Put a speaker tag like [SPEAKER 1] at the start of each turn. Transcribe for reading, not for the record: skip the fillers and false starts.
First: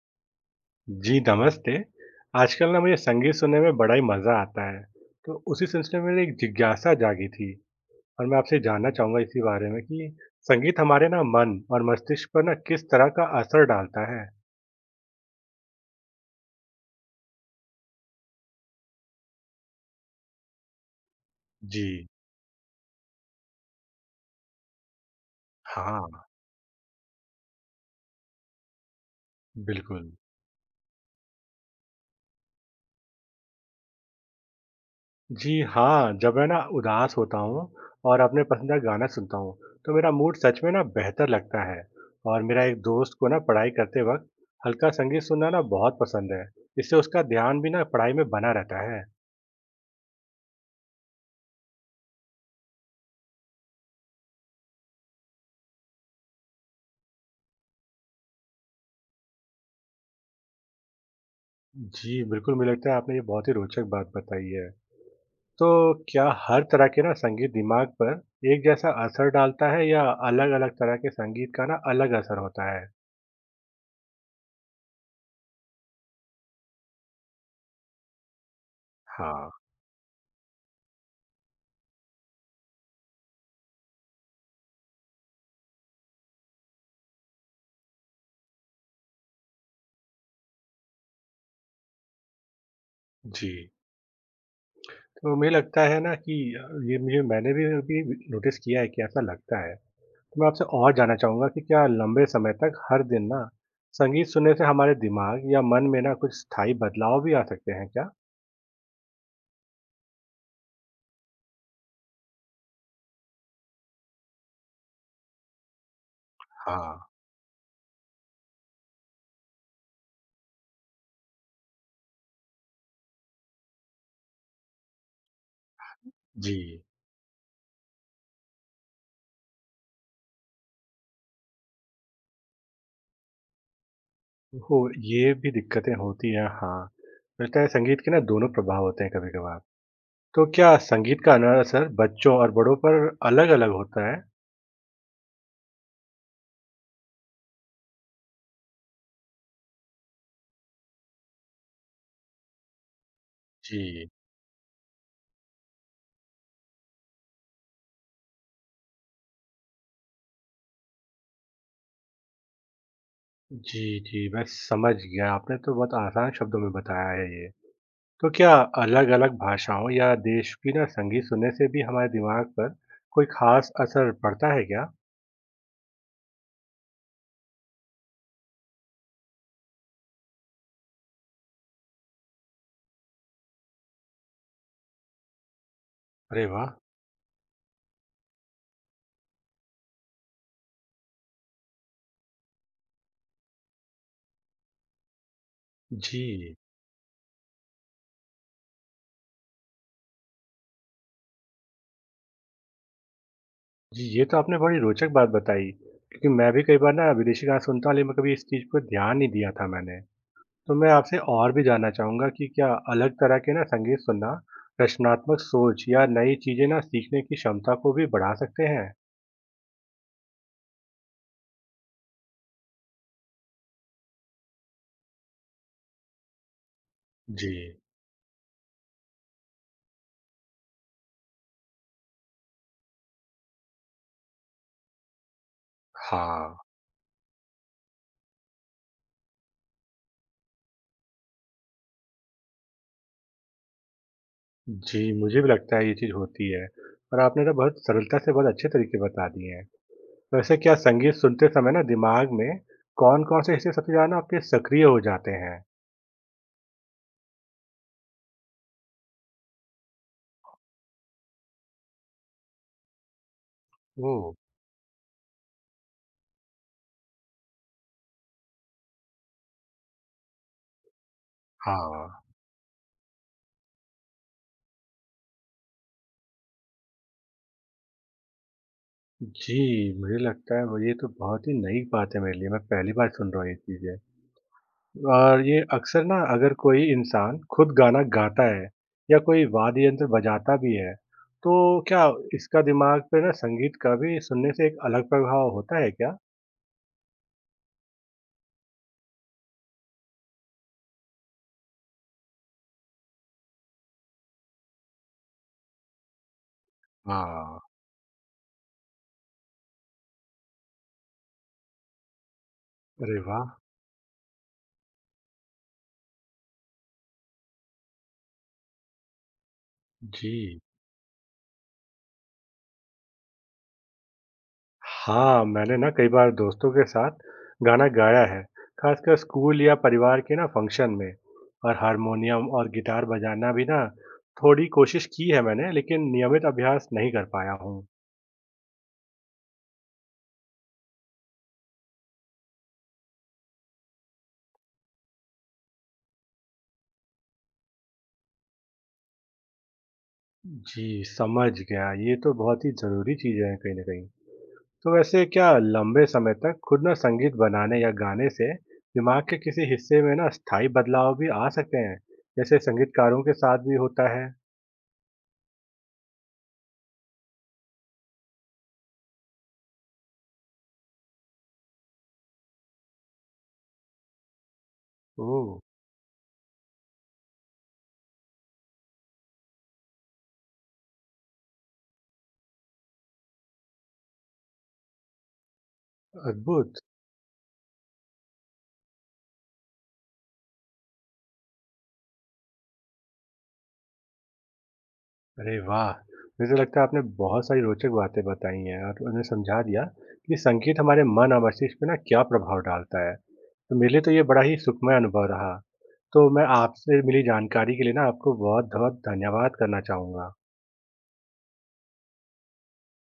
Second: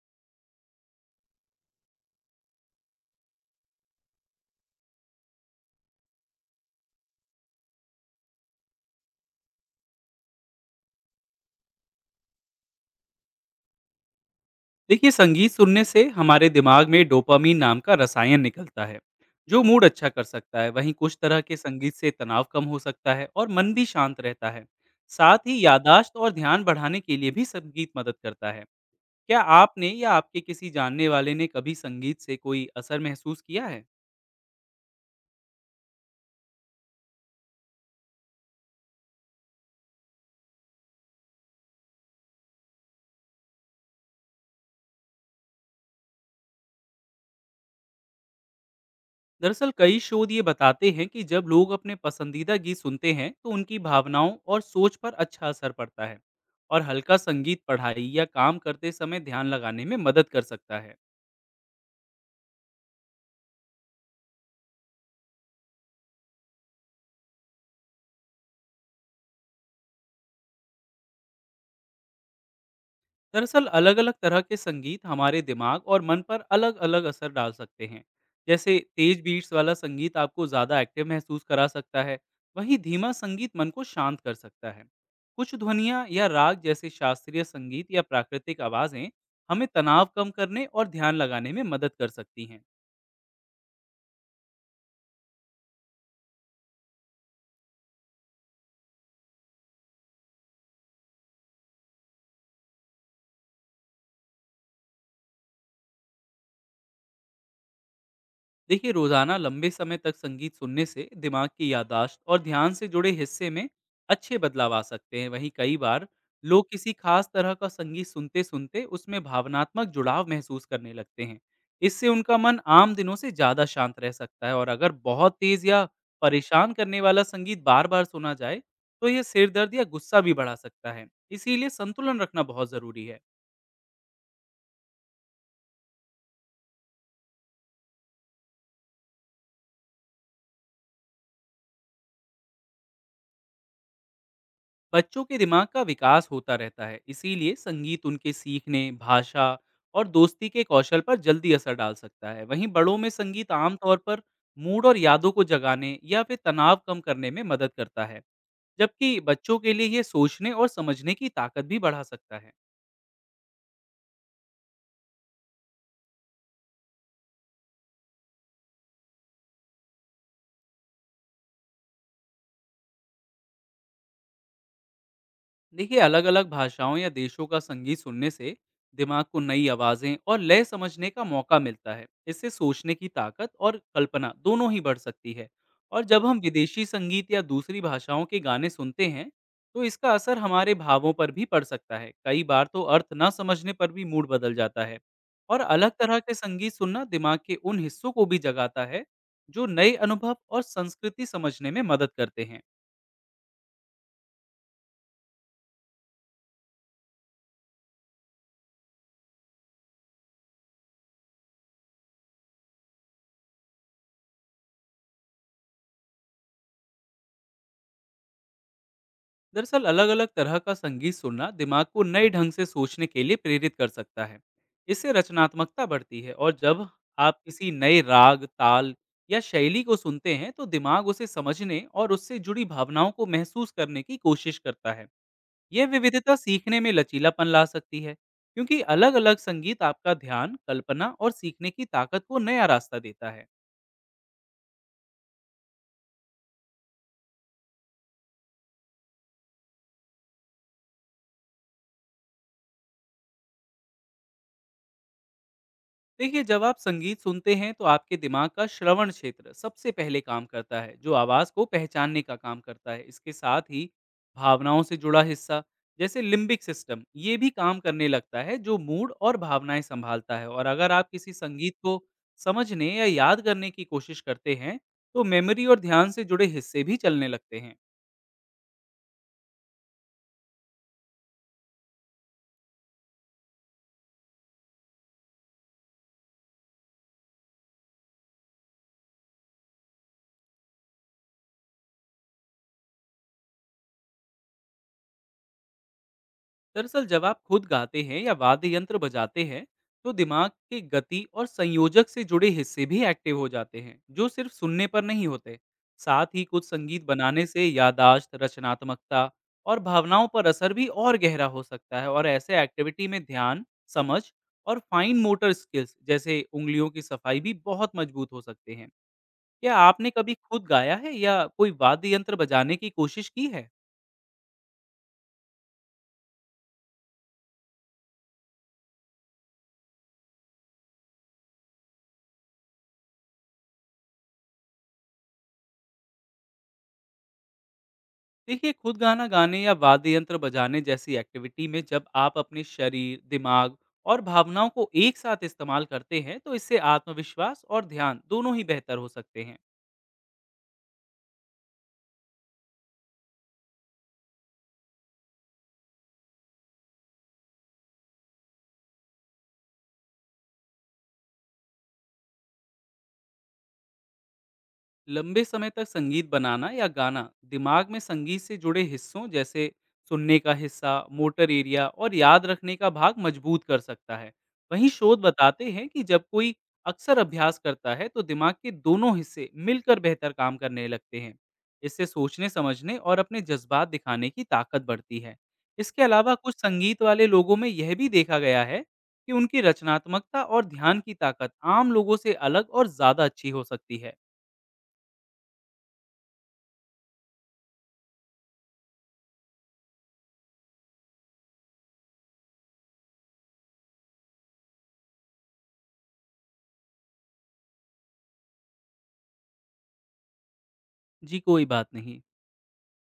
[SPEAKER 1] जी, नमस्ते। आजकल ना मुझे संगीत सुनने में बड़ा ही मज़ा आता है, तो उसी सिलसिले में एक जिज्ञासा जागी थी और मैं आपसे जानना चाहूँगा इसी बारे में कि संगीत हमारे ना मन और मस्तिष्क पर ना किस तरह का असर डालता है?
[SPEAKER 2] देखिए, संगीत सुनने से हमारे दिमाग में डोपामीन नाम का रसायन निकलता है जो मूड अच्छा कर सकता है। वहीं कुछ तरह के
[SPEAKER 1] जी।
[SPEAKER 2] संगीत से तनाव कम हो सकता है और मन भी शांत रहता है। साथ ही यादाश्त
[SPEAKER 1] हाँ,
[SPEAKER 2] और ध्यान बढ़ाने के लिए भी संगीत मदद करता है। क्या आपने या
[SPEAKER 1] बिल्कुल।
[SPEAKER 2] आपके किसी जानने वाले ने कभी संगीत से कोई असर महसूस किया है?
[SPEAKER 1] जी हाँ, जब मैं ना उदास होता हूँ और अपने पसंदीदा गाना सुनता हूँ, तो मेरा मूड सच में ना बेहतर लगता है और मेरा एक दोस्त को ना पढ़ाई करते वक़्त हल्का संगीत सुनना ना बहुत पसंद है। इससे उसका ध्यान भी ना पढ़ाई में बना रहता है।
[SPEAKER 2] दरअसल कई शोध ये बताते हैं कि जब लोग अपने पसंदीदा गीत सुनते हैं तो उनकी भावनाओं और सोच पर अच्छा असर पड़ता है, और हल्का संगीत पढ़ाई या काम करते समय ध्यान लगाने में मदद कर सकता है।
[SPEAKER 1] जी, बिल्कुल, मुझे लगता है आपने ये बहुत ही रोचक बात बताई है। तो क्या हर तरह के ना संगीत दिमाग पर एक जैसा असर डालता है या अलग-अलग तरह के संगीत का ना अलग असर होता है?
[SPEAKER 2] दरअसल अलग अलग तरह के संगीत हमारे दिमाग और मन पर अलग अलग असर डाल सकते हैं। जैसे तेज
[SPEAKER 1] हाँ,
[SPEAKER 2] बीट्स वाला संगीत आपको ज़्यादा एक्टिव महसूस करा सकता है, वहीं धीमा संगीत मन को शांत कर सकता है। कुछ ध्वनियाँ या राग, जैसे शास्त्रीय संगीत या प्राकृतिक आवाज़ें, हमें तनाव कम करने और ध्यान लगाने में मदद कर सकती हैं।
[SPEAKER 1] जी। तो मुझे लगता है ना कि ये मुझे मैंने भी अभी नोटिस किया है कि ऐसा लगता है। तो मैं आपसे और जानना चाहूँगा कि क्या लंबे समय तक हर दिन ना संगीत सुनने से हमारे दिमाग या मन में ना कुछ स्थायी बदलाव भी आ सकते हैं क्या?
[SPEAKER 2] देखिए, रोजाना लंबे समय तक संगीत सुनने से दिमाग की यादाश्त और ध्यान से जुड़े हिस्से में अच्छे बदलाव आ सकते हैं। वहीं कई बार लोग किसी
[SPEAKER 1] हाँ,
[SPEAKER 2] खास तरह का संगीत सुनते सुनते उसमें भावनात्मक जुड़ाव महसूस करने लगते हैं। इससे उनका मन आम दिनों से ज्यादा शांत रह सकता है, और अगर बहुत तेज या परेशान
[SPEAKER 1] जी।
[SPEAKER 2] करने वाला संगीत बार बार सुना जाए तो यह सिर दर्द या गुस्सा भी बढ़ा सकता है। इसीलिए संतुलन रखना बहुत जरूरी है।
[SPEAKER 1] हो ये भी दिक्कतें होती हैं, हाँ। लगता है संगीत के ना दोनों प्रभाव होते हैं कभी-कभार। तो क्या संगीत का अना असर बच्चों और बड़ों पर अलग-अलग होता है?
[SPEAKER 2] बच्चों के दिमाग का विकास होता रहता है, इसीलिए संगीत उनके सीखने, भाषा और दोस्ती के कौशल पर जल्दी असर डाल सकता है। वहीं बड़ों में संगीत आमतौर
[SPEAKER 1] जी।
[SPEAKER 2] पर मूड और यादों को जगाने या फिर तनाव कम करने में मदद करता है, जबकि बच्चों के लिए यह सोचने और समझने की ताकत भी बढ़ा सकता है।
[SPEAKER 1] जी, जी, मैं समझ गया। आपने तो बहुत आसान शब्दों में बताया है ये। तो क्या अलग-अलग भाषाओं या देश की ना संगीत सुनने से भी हमारे दिमाग पर कोई ख़ास असर पड़ता है क्या?
[SPEAKER 2] देखिए, अलग अलग भाषाओं या देशों का संगीत सुनने से दिमाग को नई आवाज़ें और लय समझने का मौका मिलता है। इससे सोचने की ताकत और कल्पना दोनों ही बढ़ सकती है। और जब हम
[SPEAKER 1] अरे वाह!
[SPEAKER 2] विदेशी संगीत या दूसरी भाषाओं के गाने सुनते हैं तो इसका असर हमारे भावों पर भी पड़ सकता है। कई बार तो अर्थ ना समझने पर भी मूड बदल जाता है। और अलग तरह के
[SPEAKER 1] जी।
[SPEAKER 2] संगीत सुनना दिमाग के उन हिस्सों को भी जगाता है जो नए अनुभव और संस्कृति समझने में मदद करते हैं।
[SPEAKER 1] जी, ये तो आपने बड़ी रोचक बात बताई, क्योंकि मैं भी कई बार ना विदेशी गाने सुनता हूँ, लेकिन मैं कभी इस चीज़ पर ध्यान नहीं दिया था मैंने। तो मैं आपसे और भी जानना चाहूँगा कि क्या अलग तरह के ना संगीत सुनना रचनात्मक सोच या नई चीज़ें ना सीखने की क्षमता को भी बढ़ा सकते हैं?
[SPEAKER 2] दरअसल अलग अलग तरह का संगीत सुनना दिमाग को नए ढंग से सोचने के लिए प्रेरित कर सकता है। इससे रचनात्मकता बढ़ती है, और जब आप
[SPEAKER 1] जी,
[SPEAKER 2] किसी नए राग, ताल या शैली को सुनते हैं तो दिमाग उसे समझने और उससे जुड़ी भावनाओं को महसूस करने की कोशिश करता है। यह विविधता
[SPEAKER 1] हाँ।
[SPEAKER 2] सीखने में लचीलापन ला सकती है, क्योंकि अलग अलग संगीत आपका ध्यान, कल्पना और सीखने की ताकत को नया रास्ता देता है।
[SPEAKER 1] जी, मुझे भी लगता है ये चीज़ होती है और आपने तो बहुत सरलता से बहुत अच्छे तरीके बता दिए हैं। तो वैसे क्या संगीत सुनते समय ना दिमाग में कौन-कौन से हिस्से सबसे ज़्यादा ना आपके सक्रिय हो जाते हैं?
[SPEAKER 2] देखिए, जब आप संगीत सुनते हैं तो आपके दिमाग का श्रवण क्षेत्र सबसे पहले काम करता है, जो आवाज़ को पहचानने का काम करता है। इसके साथ ही
[SPEAKER 1] ओह!
[SPEAKER 2] भावनाओं से जुड़ा हिस्सा, जैसे लिम्बिक सिस्टम, ये भी काम करने लगता है जो मूड और भावनाएं संभालता है। और अगर आप किसी संगीत को
[SPEAKER 1] हाँ।
[SPEAKER 2] समझने या याद करने की कोशिश करते हैं तो मेमोरी और ध्यान से जुड़े हिस्से भी चलने लगते हैं।
[SPEAKER 1] जी, मुझे लगता है वो ये तो बहुत ही नई बात है मेरे लिए, मैं पहली बार सुन रहा हूँ ये चीज़ें। और ये अक्सर ना अगर कोई इंसान खुद गाना गाता है या कोई वाद्य यंत्र बजाता भी है तो क्या इसका दिमाग पे ना संगीत का भी सुनने से एक अलग प्रभाव होता है क्या?
[SPEAKER 2] दरअसल जब आप खुद गाते हैं या वाद्य यंत्र बजाते हैं तो दिमाग के गति और संयोजक से जुड़े हिस्से भी एक्टिव हो जाते हैं, जो सिर्फ सुनने पर नहीं होते। साथ ही कुछ संगीत बनाने
[SPEAKER 1] हाँ,
[SPEAKER 2] से यादाश्त, रचनात्मकता और भावनाओं पर असर भी और गहरा हो सकता है। और ऐसे एक्टिविटी
[SPEAKER 1] अरे
[SPEAKER 2] में
[SPEAKER 1] वाह।
[SPEAKER 2] ध्यान, समझ और फाइन मोटर स्किल्स, जैसे उंगलियों की सफाई, भी बहुत मजबूत हो सकते हैं। क्या आपने कभी
[SPEAKER 1] जी
[SPEAKER 2] खुद गाया है या कोई वाद्य यंत्र बजाने की कोशिश की है?
[SPEAKER 1] हाँ, मैंने ना कई बार दोस्तों के साथ गाना गाया है, खासकर स्कूल या परिवार के ना फंक्शन में। और हारमोनियम और गिटार बजाना भी ना थोड़ी कोशिश की है मैंने, लेकिन नियमित अभ्यास नहीं कर पाया हूँ।
[SPEAKER 2] देखिए, खुद गाना गाने या वाद्य यंत्र बजाने जैसी एक्टिविटी में जब आप अपने शरीर, दिमाग और भावनाओं को एक साथ इस्तेमाल करते हैं, तो इससे आत्मविश्वास और ध्यान दोनों ही बेहतर हो सकते हैं।
[SPEAKER 1] जी, समझ गया। ये तो बहुत ही ज़रूरी चीज़ें हैं कहीं न कहीं। तो वैसे क्या लंबे समय तक खुद ना संगीत बनाने या गाने से दिमाग के किसी हिस्से में ना स्थायी बदलाव भी आ सकते हैं, जैसे संगीतकारों के साथ भी होता है?
[SPEAKER 2] लंबे समय तक संगीत बनाना या गाना दिमाग में संगीत से जुड़े हिस्सों, जैसे सुनने का हिस्सा, मोटर एरिया और याद रखने का भाग, मजबूत कर सकता है। वहीं शोध
[SPEAKER 1] ओह!
[SPEAKER 2] बताते हैं कि जब कोई अक्सर अभ्यास करता है तो दिमाग के दोनों हिस्से मिलकर बेहतर काम करने लगते हैं। इससे सोचने, समझने और अपने जज्बात दिखाने की ताकत बढ़ती है। इसके अलावा कुछ
[SPEAKER 1] अद्भुत।
[SPEAKER 2] संगीत वाले लोगों में यह भी देखा गया है कि उनकी रचनात्मकता और ध्यान की ताकत आम लोगों से अलग और ज़्यादा अच्छी हो सकती है।
[SPEAKER 1] अरे वाह! मुझे लगता है आपने बहुत सारी रोचक बातें बताई हैं और उन्हें समझा दिया कि संगीत हमारे मन और मस्तिष्क पे ना क्या प्रभाव डालता है। तो मेरे लिए तो ये बड़ा ही सुखमय अनुभव रहा। तो मैं आपसे मिली जानकारी के लिए ना आपको बहुत-बहुत धन्यवाद करना चाहूँगा।
[SPEAKER 2] जी, कोई बात नहीं।